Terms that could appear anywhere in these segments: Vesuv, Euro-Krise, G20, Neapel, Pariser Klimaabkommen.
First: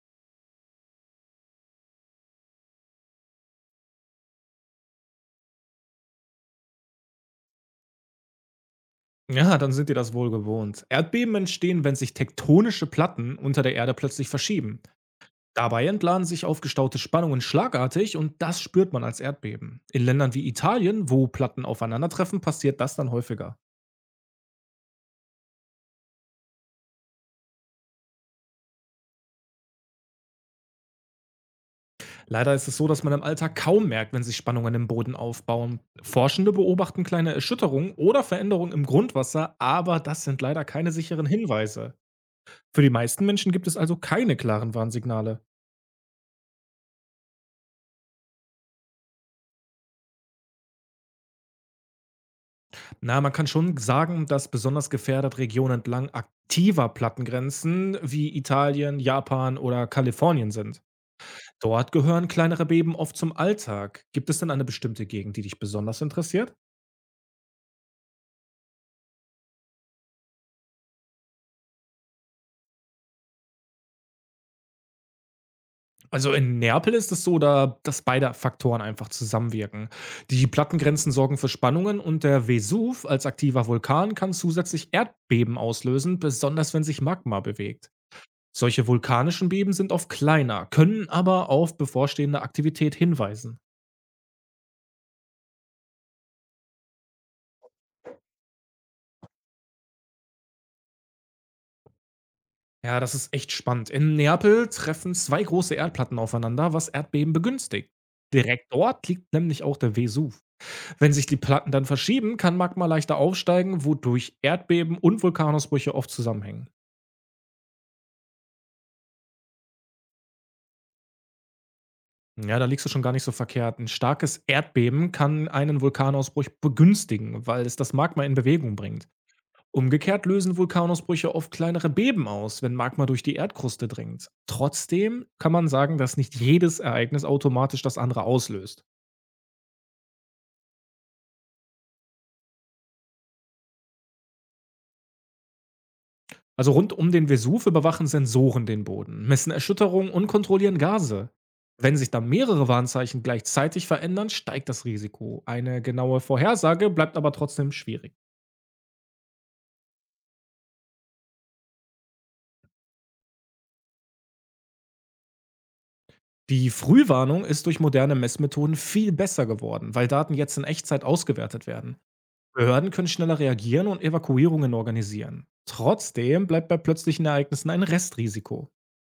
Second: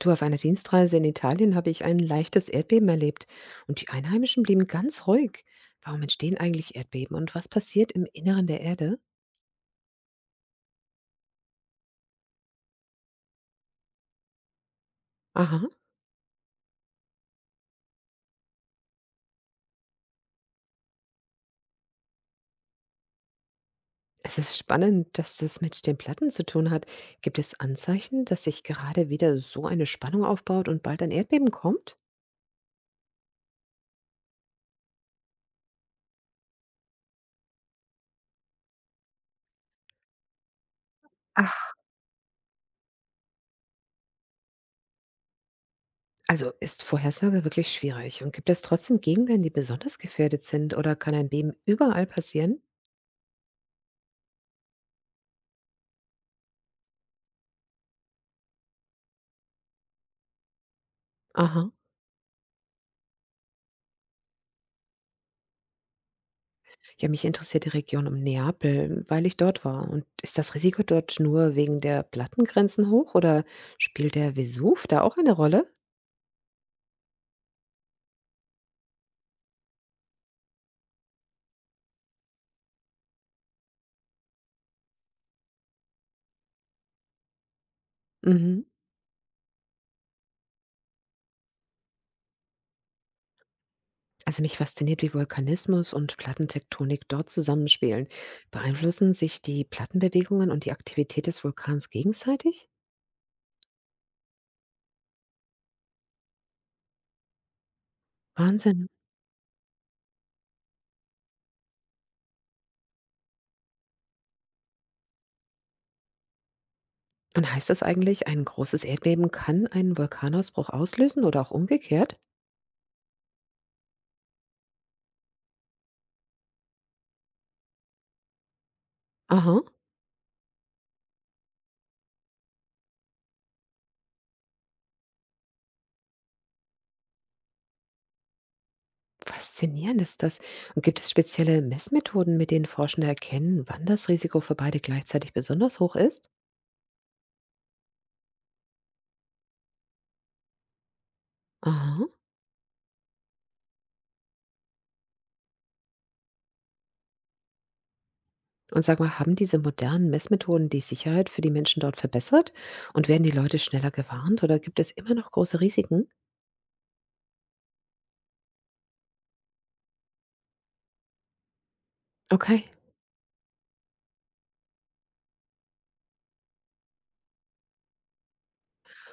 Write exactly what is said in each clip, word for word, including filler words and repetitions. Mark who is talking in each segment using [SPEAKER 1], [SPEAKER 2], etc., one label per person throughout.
[SPEAKER 1] Du, auf einer Dienstreise in Italien habe ich ein leichtes Erdbeben erlebt und die Einheimischen blieben ganz ruhig. Warum entstehen eigentlich Erdbeben und was passiert im Inneren der Erde?
[SPEAKER 2] Ja, dann sind dir das wohl gewohnt. Erdbeben entstehen, wenn sich tektonische Platten unter der Erde plötzlich verschieben.
[SPEAKER 1] Aha,
[SPEAKER 2] Dabei entladen sich aufgestaute Spannungen schlagartig und das spürt man als Erdbeben. In Ländern wie Italien, wo Platten aufeinandertreffen, passiert das dann häufiger.
[SPEAKER 1] es ist spannend, dass das mit den Platten zu tun hat. Gibt es Anzeichen, dass sich gerade wieder so eine Spannung aufbaut und bald ein Erdbeben kommt?
[SPEAKER 2] Leider ist es so, dass man im Alltag kaum merkt, wenn sich Spannungen im Boden aufbauen. Forschende beobachten kleine Erschütterungen oder Veränderungen im Grundwasser, aber das sind leider keine sicheren
[SPEAKER 1] Ach,
[SPEAKER 2] Hinweise. Für die meisten Menschen gibt es also keine klaren Warnsignale.
[SPEAKER 1] also ist Vorhersage wirklich schwierig und gibt es trotzdem Gegenden, die besonders gefährdet sind oder kann ein Beben überall passieren?
[SPEAKER 2] Na, man kann schon sagen, dass besonders gefährdet Regionen entlang aktiver Plattengrenzen wie Italien, Japan oder Kalifornien sind.
[SPEAKER 1] Aha.
[SPEAKER 2] Dort gehören kleinere Beben oft zum Alltag. Gibt es denn eine bestimmte Gegend, die dich besonders interessiert?
[SPEAKER 1] Ja, mich interessiert die Region um Neapel, weil ich dort war. Und ist das Risiko dort nur wegen der Plattengrenzen hoch oder spielt der Vesuv da auch eine Rolle?
[SPEAKER 2] Also in Neapel ist es so, da, dass beide Faktoren einfach zusammenwirken. Die Plattengrenzen sorgen für Spannungen und der Vesuv als aktiver Vulkan kann zusätzlich Erdbeben auslösen, besonders wenn sich Magma bewegt.
[SPEAKER 1] Mhm.
[SPEAKER 2] Solche vulkanischen Beben sind oft kleiner, können aber auf bevorstehende Aktivität hinweisen.
[SPEAKER 1] Also mich fasziniert, wie Vulkanismus und Plattentektonik dort zusammenspielen. Beeinflussen sich die Plattenbewegungen und die Aktivität des Vulkans gegenseitig?
[SPEAKER 2] Ja, das ist echt spannend. In Neapel treffen zwei große Erdplatten aufeinander, was Erdbeben begünstigt. Direkt
[SPEAKER 1] Wahnsinn.
[SPEAKER 2] dort liegt nämlich auch der Vesuv. Wenn sich die Platten dann verschieben, kann Magma leichter aufsteigen, wodurch Erdbeben und Vulkanausbrüche oft zusammenhängen.
[SPEAKER 1] Und heißt das eigentlich, ein großes Erdbeben kann einen Vulkanausbruch auslösen oder auch umgekehrt?
[SPEAKER 2] Ja, da liegst du schon gar nicht so verkehrt. Ein starkes Erdbeben kann einen Vulkanausbruch begünstigen, weil es das Magma in Bewegung bringt.
[SPEAKER 1] Aha.
[SPEAKER 2] Umgekehrt lösen Vulkanausbrüche oft kleinere Beben aus, wenn Magma durch die Erdkruste dringt. Trotzdem kann man sagen, dass nicht jedes Ereignis automatisch das andere auslöst.
[SPEAKER 1] Faszinierend ist das. Und gibt es spezielle Messmethoden, mit denen Forschende erkennen, wann das Risiko für beide gleichzeitig besonders hoch ist?
[SPEAKER 2] Also rund um den Vesuv überwachen Sensoren den Boden, messen Erschütterungen und kontrollieren Gase. Wenn
[SPEAKER 1] Aha.
[SPEAKER 2] sich da mehrere Warnzeichen gleichzeitig verändern, steigt das Risiko. Eine genaue Vorhersage bleibt aber trotzdem schwierig.
[SPEAKER 1] Und sag mal, haben diese modernen Messmethoden die Sicherheit für die Menschen dort verbessert? Und werden die Leute schneller gewarnt oder gibt es immer noch große Risiken?
[SPEAKER 2] Die Frühwarnung ist durch moderne Messmethoden viel besser geworden, weil Daten jetzt in Echtzeit ausgewertet werden.
[SPEAKER 1] Okay.
[SPEAKER 2] Behörden können schneller reagieren und Evakuierungen organisieren. Trotzdem bleibt bei plötzlichen Ereignissen ein Restrisiko.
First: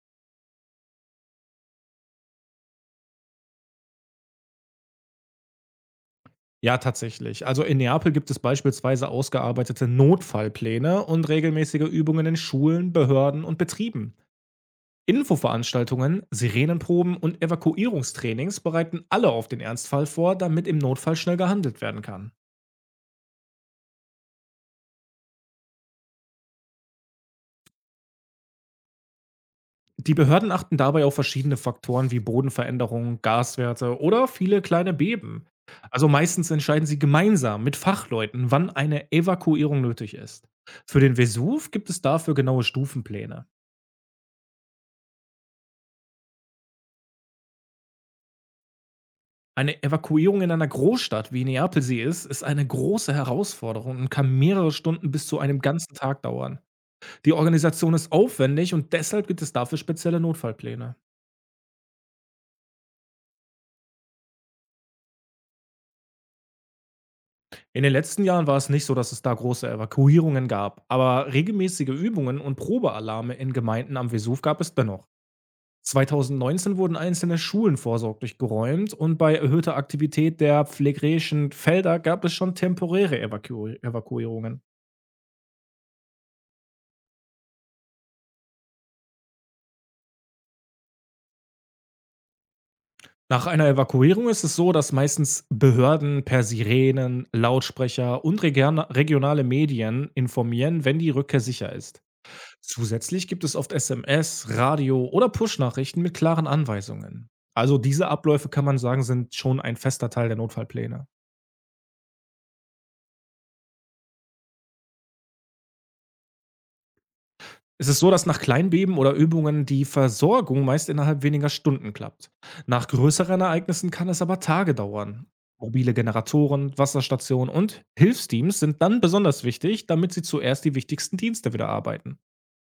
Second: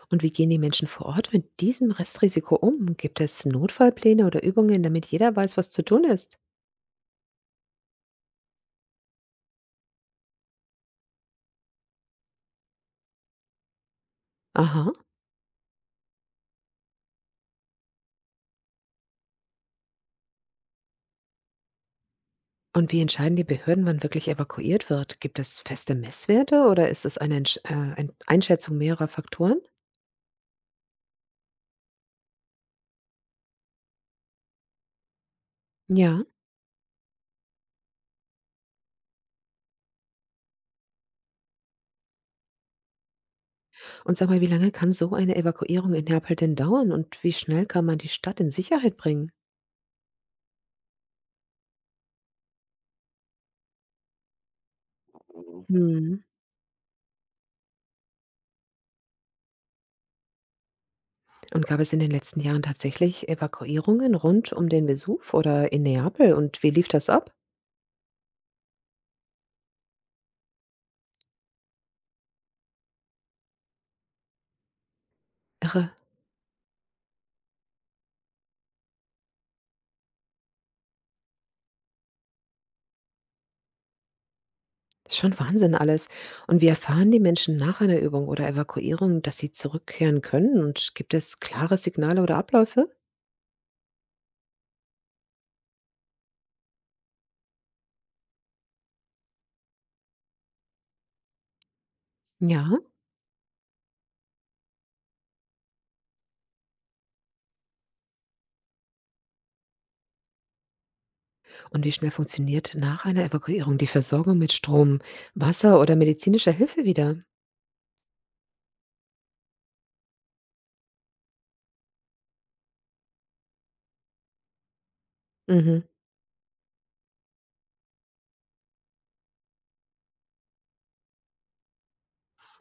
[SPEAKER 1] Und wie gehen die Menschen vor Ort mit diesem Restrisiko um? Gibt es Notfallpläne oder Übungen, damit jeder weiß, was zu tun ist?
[SPEAKER 2] Ja, tatsächlich. Also in Neapel gibt es beispielsweise ausgearbeitete Notfallpläne und regelmäßige Übungen in Schulen, Behörden und Betrieben.
[SPEAKER 1] Aha.
[SPEAKER 2] Infoveranstaltungen, Sirenenproben und Evakuierungstrainings bereiten alle auf den Ernstfall vor, damit im Notfall schnell gehandelt werden kann.
[SPEAKER 1] Und wie entscheiden die Behörden, wann wirklich evakuiert wird? Gibt es feste Messwerte oder ist es eine Entsch äh, ein Einschätzung mehrerer Faktoren?
[SPEAKER 2] Die Behörden achten dabei auf verschiedene Faktoren wie Bodenveränderungen, Gaswerte oder viele kleine Beben. Also
[SPEAKER 1] Ja.
[SPEAKER 2] meistens entscheiden sie gemeinsam mit Fachleuten, wann eine Evakuierung nötig ist. Für den Vesuv gibt es dafür genaue Stufenpläne.
[SPEAKER 1] Und sag mal, wie lange kann so eine Evakuierung in Neapel denn dauern und wie schnell kann man die Stadt in Sicherheit bringen?
[SPEAKER 2] Eine Evakuierung in einer Großstadt, wie Neapel sie ist, ist eine große Herausforderung und kann mehrere Stunden bis zu einem ganzen Tag
[SPEAKER 1] Hm.
[SPEAKER 2] dauern. Die Organisation ist aufwendig und deshalb gibt es dafür spezielle Notfallpläne.
[SPEAKER 1] Und gab es in den letzten Jahren tatsächlich Evakuierungen rund um den Vesuv oder in Neapel und wie lief das ab?
[SPEAKER 2] In den letzten Jahren war es nicht so, dass es da große Evakuierungen gab, aber regelmäßige Übungen und Probealarme in Gemeinden am Vesuv gab es dennoch.
[SPEAKER 1] Irre.
[SPEAKER 2] zwanzig neunzehn wurden einzelne Schulen vorsorglich geräumt und bei erhöhter Aktivität der pflegerischen Felder gab es schon temporäre Evaku Evakuierungen.
[SPEAKER 1] Ist schon Wahnsinn alles. Und wie erfahren die Menschen nach einer Übung oder Evakuierung, dass sie zurückkehren können? Und gibt es klare Signale oder Abläufe?
[SPEAKER 2] Nach einer Evakuierung ist es so, dass meistens Behörden per Sirenen, Lautsprecher und regiona- regionale Medien informieren, wenn die Rückkehr sicher ist.
[SPEAKER 1] Ja.
[SPEAKER 2] Zusätzlich gibt es oft S M S, Radio oder Push-Nachrichten mit klaren Anweisungen. Also diese Abläufe kann man sagen, sind schon ein fester Teil der Notfallpläne.
[SPEAKER 1] Und wie schnell funktioniert nach einer Evakuierung die Versorgung mit Strom, Wasser oder medizinischer Hilfe wieder?
[SPEAKER 2] Es ist so, dass nach Kleinbeben oder Übungen die Versorgung meist innerhalb weniger Stunden klappt. Nach größeren Ereignissen kann es aber Tage dauern.
[SPEAKER 1] Mhm.
[SPEAKER 2] Mobile Generatoren, Wasserstationen und Hilfsteams sind dann besonders wichtig, damit sie zuerst die wichtigsten Dienste wieder arbeiten.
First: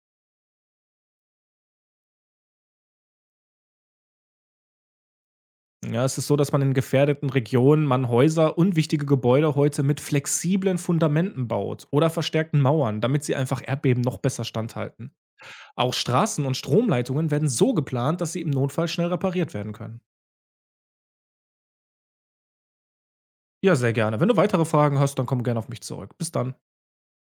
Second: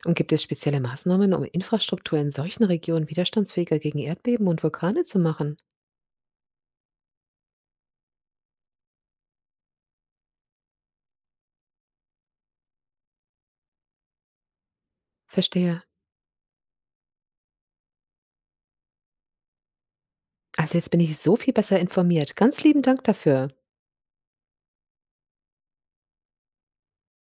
[SPEAKER 1] Und gibt es spezielle Maßnahmen, um Infrastruktur in solchen Regionen widerstandsfähiger gegen Erdbeben und Vulkane zu machen?
[SPEAKER 2] Ja, es ist so, dass man in gefährdeten Regionen man Häuser und wichtige Gebäude heute mit flexiblen Fundamenten baut oder verstärkten Mauern, damit sie einfach Erdbeben noch besser standhalten.
[SPEAKER 1] Verstehe.
[SPEAKER 2] Auch Straßen und Stromleitungen werden so geplant, dass sie im Notfall schnell repariert werden können.
[SPEAKER 1] Also jetzt bin ich so viel besser informiert. Ganz lieben Dank dafür.
[SPEAKER 2] Ja, sehr gerne. Wenn du weitere Fragen hast, dann komm gerne auf mich zurück. Bis dann.